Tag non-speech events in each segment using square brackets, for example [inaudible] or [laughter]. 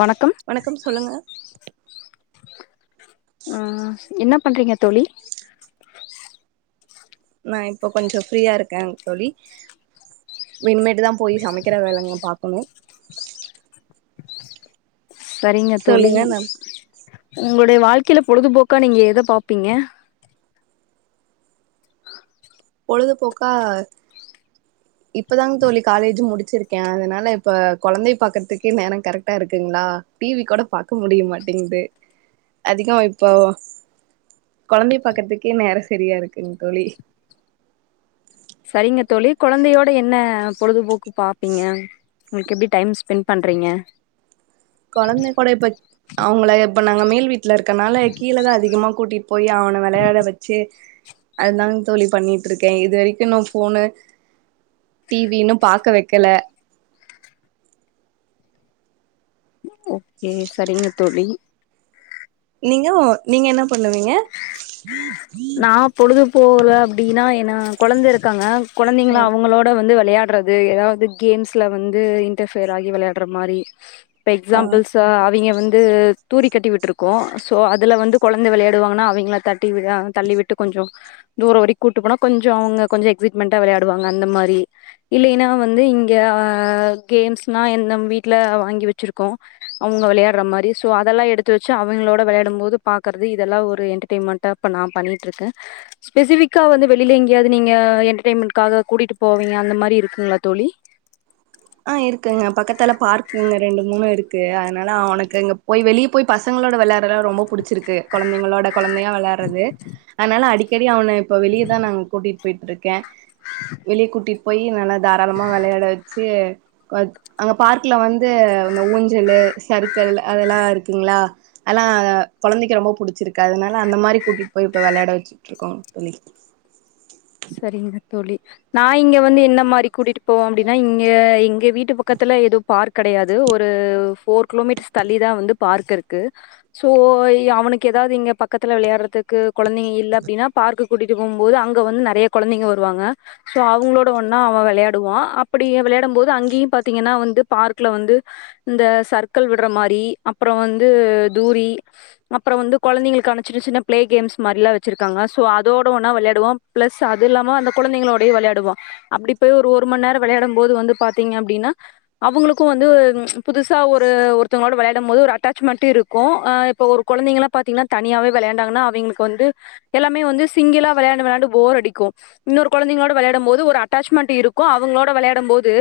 வணக்கம் ஆ என்ன பண்றீங்க தோழி நா இப்போ கொஞ்சோ ஃப்ரீயா இருக்கேங் தோழி இனிமேட்டு தா போயி சமைக்கிற வேலைங்க பாக்கணு செரிங்க தோழி சொல்லுங்க நா உங்ளுடைய வாழ்க்கையில பொழுதுபோக்கா நீங்க எத பாப்பீங்க பொழுதுபோக்கா [inaudible] இப்பதாங்க தோழி காலேஜ் முடிச்சிருக்கே அதனால இப்ப கொழந்தைய பாக்கற்துக்கே நேரோ கரெக்டா இருக்குங்ளா டி வி கூட பாக்க முடியமாட்டேங்குது அதிகோ இப்போ கொழந்தைய பாக்கற்துக்கே நேரோ செரியா இருக்குங் தோழி செரிங்க தோழி கொழந்தையோட என்ன பொழுதுபோக்கு பாப்பீங்க ம் உங்ளுக்கு எப்டி டைம் ஸ்பெண்ட் பண்றீங்க கொழந்தைக்கூட இப்போ அவுங்ள இப்ப நாங்க மேல்வீட் ல இருக்கன்னால கீழதா அதிகமா கூட்டிட் போயி அவன வெளையாட வெச்சு அதுதாங்க தோழி பண்ணிட்ருக்கே இதுவெரிக்கு நோ ஃபோனு டி வி இன்னூ பாக்க வெக்கல ஓகே செரிங்க தோழி நீங்க நீங்க என்ன பண்ணுவீங்க நா பொழுதுபோகல அப்டினா ஏனா கொழந்த இருக்காங்க ஆ கொழந்தீங்கள அவுங்களோட வந்து வெளையாட்ற து ஏதாவது கேம்ஸ்ல வந்து இன்ரப்பியர் ஆகி வெளையாட்ற மாரி இப்ப ஆ எக்ஸாம்பிள்ஸ் இப்போ அவிங்க வந்து தூரி கட்டி விட்ருக்கோ ஸோ அதுல வந்து கொழந்த வெளையாடுவாங்கனா அவிங்ள தட்டி விழ தள்ளி விட்டு கொஞ்சோ தூரோ வெரிக் கூட்டு போனா கொஞ்சோ அவுங்க கொஞ்சோ அவுங்க கொஞ்சோ எக்சிட்மெண்ட்டா வெளாயாடுவாங்க அந்த மாரி இல்லைனா வந்து இங்கே ஆ கேம்ஸ்னா என் நம் வீட்ல வாங்கி வெச்சிருக்கோ அவுங்க வெளயாட்ற மாரி சோ அதல்லா எடுத்து வெச்சு அவங்களோட வெளாடு போது பாக்கற்து இதெல்லா ஒரு என்டர்டெயிமெண்டா இப்ப நா பண்ணிட்ருக்கே ஸ்பெசிவிக்கா வந்த வெளில எங்கியாவ்து நீங்க என்டர்டெயிமெண்ட்காக கூட்டிட்டு போவீங்க அந்த மாரி இருக்குங்ளா தோழி ஆ இருக்குங்க பக்கத்துல பார்க்குங்க ரெண்டு மூணு இருக்கு அதனால அவுனுக்கு இங்க போய் வெளிய ப்போய் பசங்களோட வெளையாற்லா ரொம்போ புடிச்சிருக்கு கொழந்தைங்களோட கொழந்தையா வெளாற்றது அதனால அடிக்கடி அவன இப்ப வெளியேதா நாங்க கூட்டிட்போயிட்ருக்கே வெளியே கூட்டிட் போயி நல்லா தாராளமா வெளையாட வெச்சு ஏ வ அங்க பார்க்குல வந்து இந்த ஊஞ்சலு சருக்கள் அதலா இருக்குங்ளா அலா கொழந்தைக்கு ரொம்ப புடிச்சிருக்கு அதனால அந்த மாரி கூட்டிட் போய் இப்ப விளையாட வச்சுட்ருக்கோ தோழி சரிங்க தோழி நா இங்க வந்து என்ன மாரி கூட்டிட்டு போவோ அப்டின்னா இங்க எங்க வீட்டு பக்கத்துல எதோ பார்க் கடையாது ஒரு போஃர் கிலோமீட்டர்ஸ் தள்ளிதா வந்து பார்க் இருக்கு சோ அவனுக்கு எதாவ்து இங்க பக்கத்துல விளையாடுறதுக்கு கொழந்தைங்க இல்ல அப்டின்னா பார்க்கு கூட்டிட்டு போகுபோது அங்க வந்து நறய கொழந்தைங்க வருவாங்க சோ அவுங்களோட ஒண்ணா அவ வெளையாடுவா அப்டி வெளையாடம் போது அங்கேயு பாத்தீங்கன்னா வந்து பார்க்ல வந்து இந்த சர்க்கள் விட்ற மாரி அப்பொற வந்து தூரி அப்பறோ வந்து கொழந்தைங்களுக்கான சின்ன சின்ன ப்ளே கேம்ஸ் மாரில்லா வச்சிருக்காங்க சோ அதோட ஒன்னா வெளையாடுவா ப்ளஸ் ஸ் அது இல்லாம அந்த கொழந்தைங்களோடையு வெளையாடுவா அப்டி போய் ஒரு ஒரு மண் நேரொ வெளையாடம் போது வந்து பாத்தீங்க அப்டின்னா அவுங்களுக்கும் வந்து புதுசா ஒரு ஒருத்தவுங்களோட வெளையாடு போது ஒரு அட்டாச்மெண்ட இருக்கூ கூ அ இப்ப ஒரு கொழந்தைங்கல்லா பாத்தீங்னா தனியாவே வெளையாண்டாங்கன்னா அவிங்ஙளுக்கு வந்து எல்லாமே வந்து சிங்கிளா வெளையாண்டு வெளையாண்டு போர் அடிக்கும் இன்னொரு கொழந்தைங்களோட வெளையாடம் போது ஒரு அட்டாச்மெண்ட் இருக்கூ அவங்களோட வெளையாடம் போது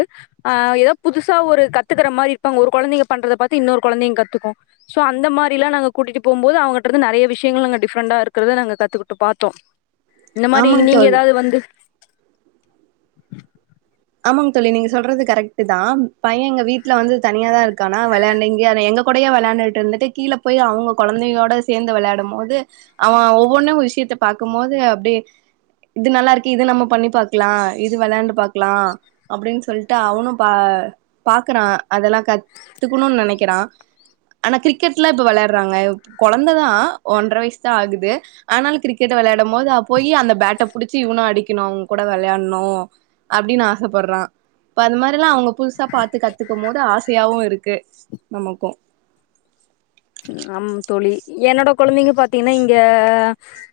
ஆ எதோ புதுசா ஒரு கத்துக்கற மாரி இருப்பாங்க ஒரு கொழந்தைங்க பண்றத பாத்து இன்னொரு கொழந்தைங்க கத்துக்கூ சோ அந்த மாரிலா நாங்க கூட்டிட்டு போம் போது அவங்கிட்ட இருந்து நறைய விஷயங்கள் நாங்க டிஃப்ரெண்டா இருக்கறத நாங்க கத்துக்கிட்டு பாத்தோ இந்த மாரி ஆமாங்க நீங்க தோழி எதாவ்து வந்து ஆமாங்க தோழி நீங்க சொல்றது கரெக்ட் தா பைய எங்க வீட்ல வந்து தனியா தா இருக்கானா வெளையாண்டங்க எங்க கொடையா வெளாண்டுட்டு இருந்துட்டு கீழ போயி அவுங்க கொழந்தையோட சேந்து வெளையாடும் போது அவ ஒவ்வொன்னு விஷயத்த பாக்குபோது அப்டியே இது நல்லா இருக்கு இது நம்ம பண்ணி பாக்லா இது வெளையாண்டு பாக் க்லா அப்டின் சொல்ட்டு அவனு பா பாக்குறா அதெல்லா கத் கத்துக்குணுன்னு நெனைக்கிறா ஆனா கிரிக்கெட்லா இப்ப வெளையாட்றாங்க கொழந்ததா ஒன்ற வயசு தா ஆகுது ஆனாலு கிரிக்கெட்ட வெளையாடும் போது போய் அந்த பேட்டை புடிச்சு இவனு அடிக்கணு அவுங்க கூட வெளையாட்ணு அப்டின்னு ஆசைப்படுறா இப்ப அந்த மாரில்லா அவுங்க புதுசா பாத்து கத்துக்கம் போது ஆசையாவு இருக்கு நமக்கூ ஆமா தோழி என்னோட கொழந்தைங்க பாத்தீங்கன்னா இங்க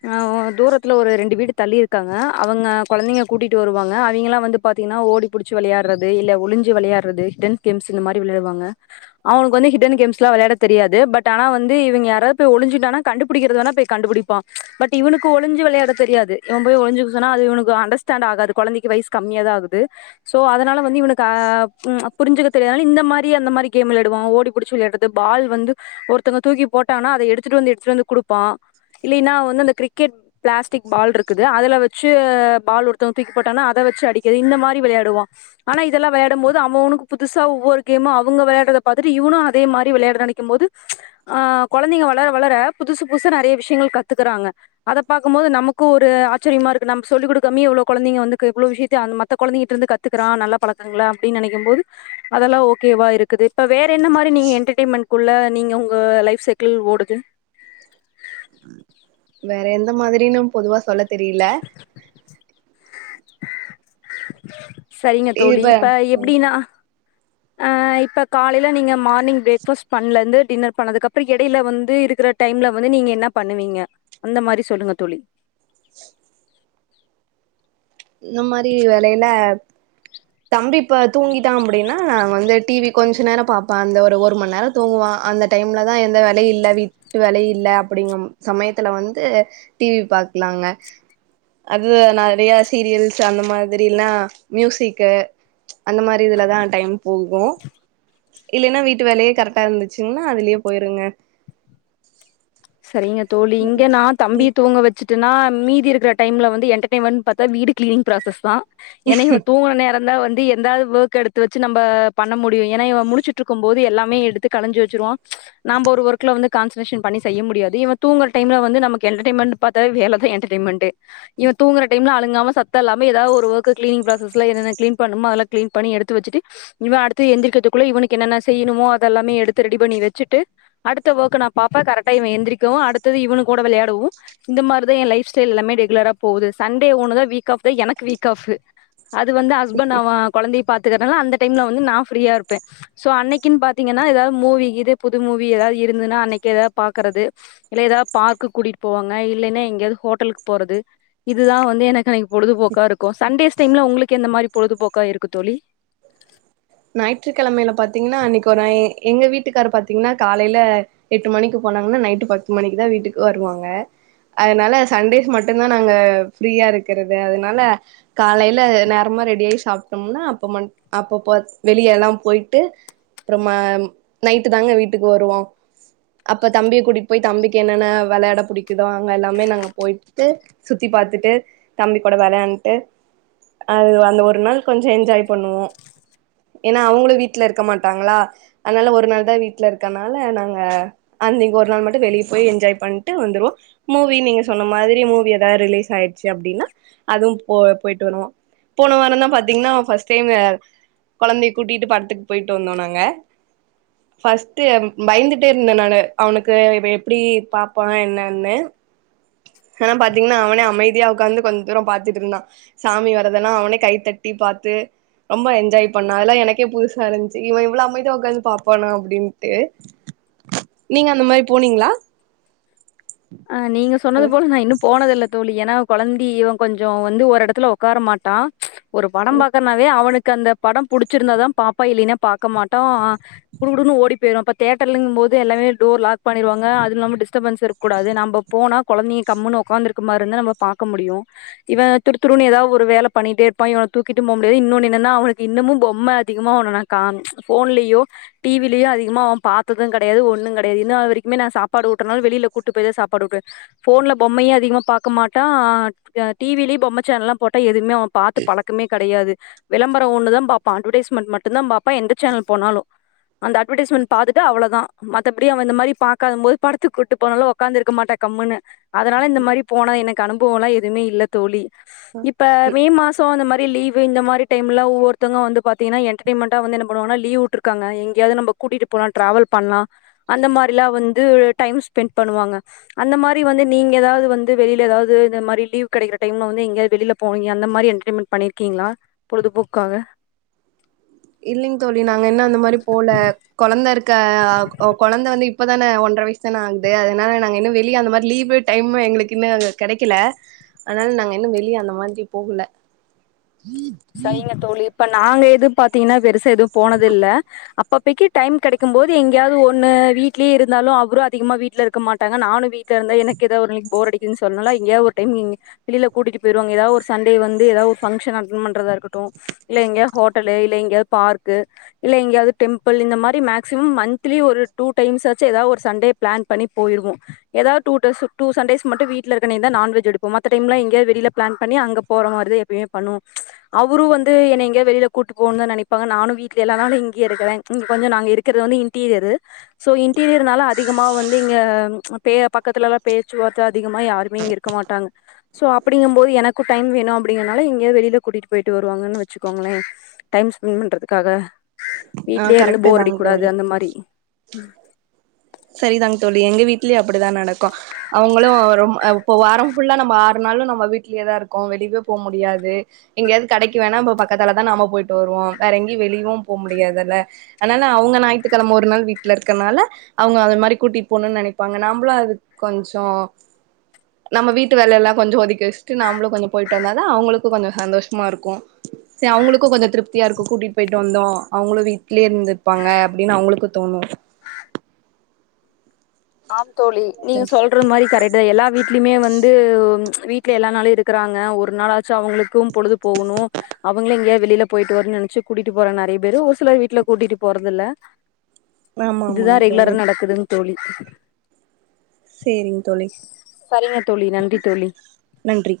ஆ தூரத்துல ஒரு ரெண்டு வீடு தள்ளி இருக்காங்க அவங்க கொழந்தைங்க கூட்டிட்டு வருவாங்க அவிங்கல்லா வந்து பாத்தீங்னா ஓடி புடிச்சி வெளையாட்றது இல்ல ஒழிஞ்சு வெளையாட்றது ஹிட்டன் கேம்ஸ் இந்த மாரி வெளையாடுவாங்க அவுனுக்கு வந்து ஹிட்டன் கேம்ஸ்லா வெளையாட தெரியாது பட் பட் ஆனா வந்து இவிங்க யாராவ்து ஒழிஞ்சிட்டானா கண்டுபுடிக்கிறது வேணா போய் கண்டுபுடிப்பா பட் இவனுக்கு ஒழிஞ்சி வெளையாட தெரியாது இவ போய் ஒழஞ்சுக்க சொன்னா அது இவனுக்கு அண்டர்ஸ்டேன்ட் ஆகாது கொழந்தைக்கு வயஸ் கம்மியாதா ஆகுது சோ அதனால வந்து இவனுக்கு அ ம் புரிஞ்சுக்க தெரியாது அதனால இந்த மாரி அந்த மாரி கேம் விளையாடுவா ஓடிபுடிச்சி விளையாட து பால் வந்து ஒருத்தங்க தூக்கி போட்டாங்கன்னா அத எடுத்துட்டு வந்து எடுத்துட்டு வந்து குடுப்பா இல்லைனா வந்து அந்த கிரிக்கெட் பிளாஸ்டிக் பால் இருக்குது அதுல வச்சு பால் ஒருத்தவுங்க தூக்கிபோட்டாங்கனா அத வச்சு அடிக்கது இந்த மாரி விளையாடுவா ஆனா இதல்லா வெளையாடம் போது அவனுக்கு புதுசா ஒவ்வொரு கேமு அவுங்க வெளையாட்றத பாத்துட்டு இவனு அதே மாரி விளையாட நெனைக்கும்போது ஆ கொழந்தைங்க வளர வளர புதுசு புதுசா நெறைய விஷயங்கள் கத்துக்குறாங்க அத பாக்கும் போது நமக்கு ஒரு ஆச்சரியமா இருக்கு நம் சொல்லிடுக்காமையே எவ்ளோ குழந்தைங்க வந்துக்கு எவ்ளோ வியத்தையு அந்த கொழந்தைகிட்ட இருந்து கத் கத்துக்குறா நல்ல பழக்கங்கள அப்டின்னு நெனைக்கும்போது அதெல்லா ஓகேவா இருக்குது இப்ப வேற என்ன மாரி நீங்க என்டர்டெயன்மெண்ட் குள்ள நீங்க உங்க லைஃப் சைக்கிள் ஓடுது வேற எந்த மாதிரின்னு பொதுவா சொல்ல தெரியல சரிங்க தோழி இப்ப எப்டீனா ஆ இப்ப காலையில நீங்க மார்னிங் ப்ரேக் ஃபாஸ்ட் பண்ணலந்து டின்னர் பண்ணதுக்கு அப்றோ எடையில வந்து இருக்குற டைம்ல வந்து நீங்க என்ன பண்ணுவீங்க அந்த மாரி சொல்லுங்க தோழி இந்த மாரி வேலையிலா தம்பி இப்ப தூங்கிட்டா அப்டின்னா நா வந்து டிவி கொஞ்ச நேரோ பாப்பே அந்த ஒரு ஒரு மண் நேரோ தூங்குவா அந்த டைம்லதா எந்த வேலயு இல்ல விட்டு வேலயு இல்ல அப்டிங்கம் சமயத்துல வந்து டிவி பாக்கலாங்க அது நெறையா சீரியல்ஸ் அந்த மாதிரிலா மியூசிக்கு அந்த மாரி இதுலதா டைம் போகு இல்லேன்னா வீட்டு வேலயே கரெக்டா இருந்துச்சுங்னா அதுலயே போயிருங்க செரிங்க தோழி இங்க நா தம்பி தூங்க வச் வச்சுடன்னா மீதி இருக்குற டைம்ல வந்து என்டர்டைன்மெண்ட் பாத்தா வீடு கிளினிங் ஃப்ராசஸ் தா ஏன்னா இவே தூங்குற நேந்தா வந்து எத் எதாவது ஒர்க் எடுத்து வச்சு நம்ம பண்ண முடியு ஏன்னா இவ முளுச்சுட்டு இருக்கும் போது எல்லாமே எடுத்து களஞ்சு வச்சுருவா நாம ஒரு ஒர்க்ல வந்து கான்சன்ட்ரேசன் பண்ணி செய்ய முடியாது இவ தூங்குற டைம்ல வந்து நமக்கு என்டர்டைன்மெண்ட் பாத்த வேல தா என்டர்டைன்மெண்ட்டு இவ தூங்குற டைம்ல அழுங்காம சத் தோ இல்லாம ஏதாவ ஒரு ஒர்க் கிளினிங் ஃப்ராசஸ்ல என்னென்ன க்ளின் பண்ணுமோ அதெல்ல க்ளின் பண்ணி எடுத்து வச்சுட்டு இவே அடுத்து எழுந்திரிக்கிறதுக்குள்ள இவனுக்கு என்னென்ன செய்யணுமோ அதெல்லாமே எடுத்து ரெடி பண்ணி வச்சுட்டு அடுத்த ஒர்க்க நா பாப்பே கரெக்டா இவன் எந்திரிக்கவு அடுத்தது இவனு கூட வெளையாடவு இந்த மார்தா எ லைப் ஸ்டைல் எல்லாமே ரெகுலரா போகுது சண்டே ஒன்னு தா வீக் ஆஃப் தா எனக்கு வீக்காஃப்பு அது வந்து ஹஸ்பண்ட் அவன் கொழந்தைய பாத்துக்குறனால அந்த டைம்ல வந்து நா ஃப்ரீயா இருப்பே சோ அன்னைக்குன்னு பாத்தீங்கன்னா எதாவது மூவி இது புது மூவி எதாவது இருந்துன்னா அன்னைக்கி எதாது பாக்கறது இல்ல எதாவது பார்க்குக்கு கூட்டிட்டு போவாங்க இல்லன்னா எங்கேயாவது ஹோட்டலுக்கு போறது இதுதா வந்து எனக்கு அன்னைக் பொழுதுபோக்கா இருக்கு சண்டேஸ் டைம்ல உங்களுக்கு எந்த மாரி பொழுதுபோக்கா இருக்கு தோழி ஞாயிற்றுக்கெழமையில பாத்தீங்கன்னா அன்னைக்கு ஒர் நா எங்க வீட்டுக்கார் பாத்தீங்கன்னா காலையில எட்டு மணிக்கு போனாங்கன்னா நைட்டு பத்து மணிக்கு தா வீட்டுக்கு வருவாங்க அதுனால சண்டேஸ் மட்டுந்தா நாங்க ஃப்ரீயா இருக்குறது அதுனால காலையில நேரமா ரெடியாயி சாப்ட்டோம்னா அப்ப மண் அப்ப போ வெளியெல்லா பொயிட்டு அப்பறமா நைட்டு தாங்க வீட்டுக்கு வருவோ அப்ப தம்பிய கூட்டிட்டு போய் தம்பிக்கு என்னென்ன வெளையாட புடிக்குதோ அங்க எல்லாமே நாங்க பொயிட்டு சுத்தி பாத்துட்டு தம்பி கூட வெளயாண்டுட்டு அது அந்த ஒரு நாள் கொஞ்ச என்ஜாய் பண்ணுவோ ஏன்னா அவுங்களு வீட்ல இருக்க மாட்டாங்களா அதுனால ஒரு நாள் தா வீட்ல இருக்கனால நாங்க அன்னைக்கு ஒரு நாள் மட்டு வெளிய போய் என்ஜாய் பண்ட்டு வந்துருவோ மூவி நீங்க சொன்ன மாதிரி மூவி எதாது ரிலீஸ் ஆயிடுச்சு அப்டின்னா அதுவும் போ போயிட்டு வருவோ போன வாரோந்தா பாத்தீங்கன்னா ஃபஸ்ட் டைமு கொழந்தைய கூட்டிட்டு படத்துக்கு போயிட்டு வந்தோ நாங்க ஃபஸ்ட்டு பயந்துட்டே இருந்தே நானு அவனுக்கு இப்ப எப்டி பாப்பா என்னன்னு ஆனா பாத்தீங்னா அவனே அமைதியா ஒக்காந்து கொஞ்ச தூர பாத்துட்டு இருந்தா சாமி வரதெல்லா அவனே கைத்தட்டி பாத்து ரொம்ப என்ஜாய் பண்ணா அதெல்லா எனக்கே புதுசா இருந்துச்சு இவ இவ்ளோ அமைதியா ஒக்காந்து பாப்பானா அப்டின்ட்டு நீங்க அந்த மாரி போனீங்ளா ஆ நீங்க சொன்னது போல நா இன்னு போனதில்ல தோழி ஏனா கொழந்தி இவ கொஞ்ச வந்து ஓரெடத்துல ஒக்கார மாட்டா ஒரு படம் பாக்கற்னாவே அவனுக்கு அந்த படம் புடிச்சுருந்தா தா பாப்பா இல்லைனா பாக்க மாட்டா ஆ குடுகுடுன்னு ஓடி போயிருவா அப்ப தேட்டர்லங்கும் போது எல்லாமே டோர் லாக் பண்ணிருவாங்க அது இல்லாம டிஸ் ஸ்டபென்ஸ் இருக்கூடாது நம்ப போனா கொழந்தைய கம்ன்னு ஒக்காந்துருக்க மாரி இருந்தா நம்ம பாக்க முடியு இவ துருத்துருனு எதாவ் ஒரு வேல பண்ணிக்கிட்டே இருப்பா இவன தூக்கிட்டு போம் முடியாது இன்னொன்னு என்னனா அவனுக்கு இன்னமு பொம்ம அதிகமா ஒன்னொன்னா கானு ஃபோன்லயோ டி வி லயு அதிகமா அவ பாத்தது கெடையாது ஒன்னு கெடையாது இதுனா வரைக்குமே நா சாப்பாடு ஊட் இத்தன் நாள் வெளில கூட்டு போய்தே சாப்பாடு ஊட்டுவே ஃபோன்ல பொம்மையு அதிகமா பாக்க மாட்டா அ டி வி லயு பொம்ம சேனல்லா போட் டா எதுமே அவ பாத்து பழக்கமே கெடையாது வெளம்பர ஒன்னு தா பாப்பா அட்வெடைஸ்மெண்ட் மட்டுந்தா பாப் ப்பா எந்த சேனல் போனாலு அந்த அட்வெடைஸ்மெண்ட் பாத்துட்டு அவளோதா மத்தபடி அவ இந்த மாரி பாக்காதம் போது படத்துக்கு கூட்டு போனாலு ஒக்காந்துருக்க மாட்டா கம்முனு அதனால இந்த மாரி போன எனக்கு அனுபவலா எதுமே இல்லத் தோழி இப்ப மே மாச சோ அந்த மாரி லீவு இந்த மாரி டைம்லலா ஒவ்வொருதவ்ங்க வந்து பாத்தீங்கனா என்டர்டைன்மெண்டா வந்து என்ன பண்ணுவாங்கனா லீவு விட்ருகாங்க எங்கெயாவ்து நம்ப கூட்டிட்டு போலா டிராவல் பண்லா அந்த மாரிலா வந்து டைம் ஸ்பெண்ட் பண்ணுவாங்க அந்த மாரி வந்து நீங்க எதாவ்து வந்து வெளில எதாவ்து இந்த மாரி லீவ் கெடைக்கிற டைம்ல வந்து எங்கயாது வெளில போவிங்க அந்த மாரி என்டர்டைன்மெண்ட் பண்ணிருக்கீங்ளா பொழுதுபோக்குகாக இல்லைங் தோழி நாங்க இன்னு அந்த மாரி போல கொழந்த இருக்க ஆக் அ கொழந்த வந்து இப்பதானே ஒன்ற வயசு தான ஆகுது அதனால நாங்க இன்னு வெளிய அந்த மாரி லீவிட் டைமு எங்களுக்கு இன்னு கெடைக்கல அதனால நாங்க இன்னு வெளிய அந்த மாதிரி போகல ஈ சரிங்க தோழி இப்ப நாங்க எது பாத்தீங்கனா பெருசா எதுவு போனதில்ல அப் பப்பக்கி டைம் கெடைக்கும் போது எங்கெயாவ்து ஒன்னு வீட்லே இருந்தாலு அவ்ரு அதிகமா வீட்ல இருக்க மாட்டாங்க நானு வீட் ட்ல இருந்தா எனக்கு எதா ஒரு நாளைக்கி போர் அடிக்குதுன் சொன்னாலா எங்கெயாவ்து ஒரு டைம் இங்க வெளில கூட்டிட்டு போயிருவாங்க எதா ஒரு சண்டே வந்து எதா ஒரு ஃபங்க்ஷன் அட்டன் பண்றதா இருக்கட்டு இல்ல எங்கயா ஹோட்டலு இல்ல எங்கயாது பார்க்கு இல்ல எங்கெயாவ்து டெம்பிள் இந்த மாரி மேக்சிமம் மந்த்லி ஒரு டூ டைம்ஸ் ஆச்சு எதா ஒரு சண்டே பிளான் பண்ணி போய்ருவோ எதாவ்து டூடஸ் டூ சண்டேஸ் மட்டு வீட்லருக்க அன்னைக்குதா நான்வெஜ் எடுப்போ மத்த டைம்லா எங்கெயாது வெளில பிளான் பண்ணி அங்க போற மாரிதே இப்டியே பண்ணுவோ அவுரு வந்து என்னைய எங்கெயா வெளில கூட்டு போணு தா நெனைப்பாங்க நானு வீட்ல எல்லா நாளு இங்கயே இருக்குறேன் இங்க கொஞ்ச நாங்க இருக்கிறது வந்து இன்டீரியரு ஸோ இன்டீரியர்னால அதிகமா வந்து இங்க அ பேற பக்கத்துலதா பேச்சுவார்த்த அதிகமா யாருமே இங்க இருக்க மாட்டாங்க சோ அப்டிங்கம் போது எனக்கு டைம் வேணு அப்டிங்கிறனால எங்கெயாவ்து வெளிலக் கூட்டிட்டு போய்ட்டு வருவாங்கன்னு வெச்சுக்கோங்களே டைம் ஸ்பெண்ட் பண்றதுக்காக ஆ வீட்லயே இருந்து கரெக்ட் போர் அடிக்க தாங்க கூடாது தோழி அந்த மாரி சரிதாங் தோழி எங்க வீட்லயு அப்டிதா நடக்கு அவுங்களு ரொம் இப்ப வாரோ ஃபுல்லா நம்ம ஆறு நாளு நம்ம வீட்லயே தா இருக்கோ வெளிவே போ முடியாது எங்கயாது கடைக்கி வேணா பக்கத்துல தா நாம போய்ட்டு வருவோ வேற எங்கெயு வெளியு போ முடியாதுல்ல அனால அவங்க ஞாயி்த்துகெழம ஒரு நாள் வீட்ல இருக்கனால அவுங்க அத மாரி கூட்டிட் போணுன் நெனைப்பாங்க நம்ளு அது கொஞ்சோ [inaudible] நம்ம வீட்டு வேலல்லா கொஞ்சோ ஒதுக்கி வச்சுட்டு நாமளு கொஞ்சோ போய்ட்டு வந்தா தா அவுங்களுக்கு கொஞ்சோ சந்தோஷமா இருக்கு சரி அவுங்களுக்கு கொஞ்சோ திருப்தியா இருக்கு கூட்டிட்டு போய்ட்டு வந்தோ அவுங்களு வீட்லயே இருந்திருப்பாங்க அப்டினு அவுங்களுக்கு தோணு ஆம் தோழி நீங்க சொல் சொல்ற மாரி கரெக்ட் தா எல்லா வீட்லமே வந்து வீட்ல எல்லா நாளு இருக்கிறாங்க ஒரு நாளாச்சு அவங்களுக்கும் பொழுது போகோணு அவங்கள எங்கயா வெளில போய்ட்டு வரனு நெனச்சு கூட்டிட்டு போற நெறைய பேரு ஒரு சில வீட்ல கூட்டிட்டு போறதில்ல ஆமா இதுதா ஆமாங்க தோழி ரெகுலரா நடக்குதுங் தோழி சேரிங்க தோழி சரிங்க தோழி நன்றி தோழி நன்றி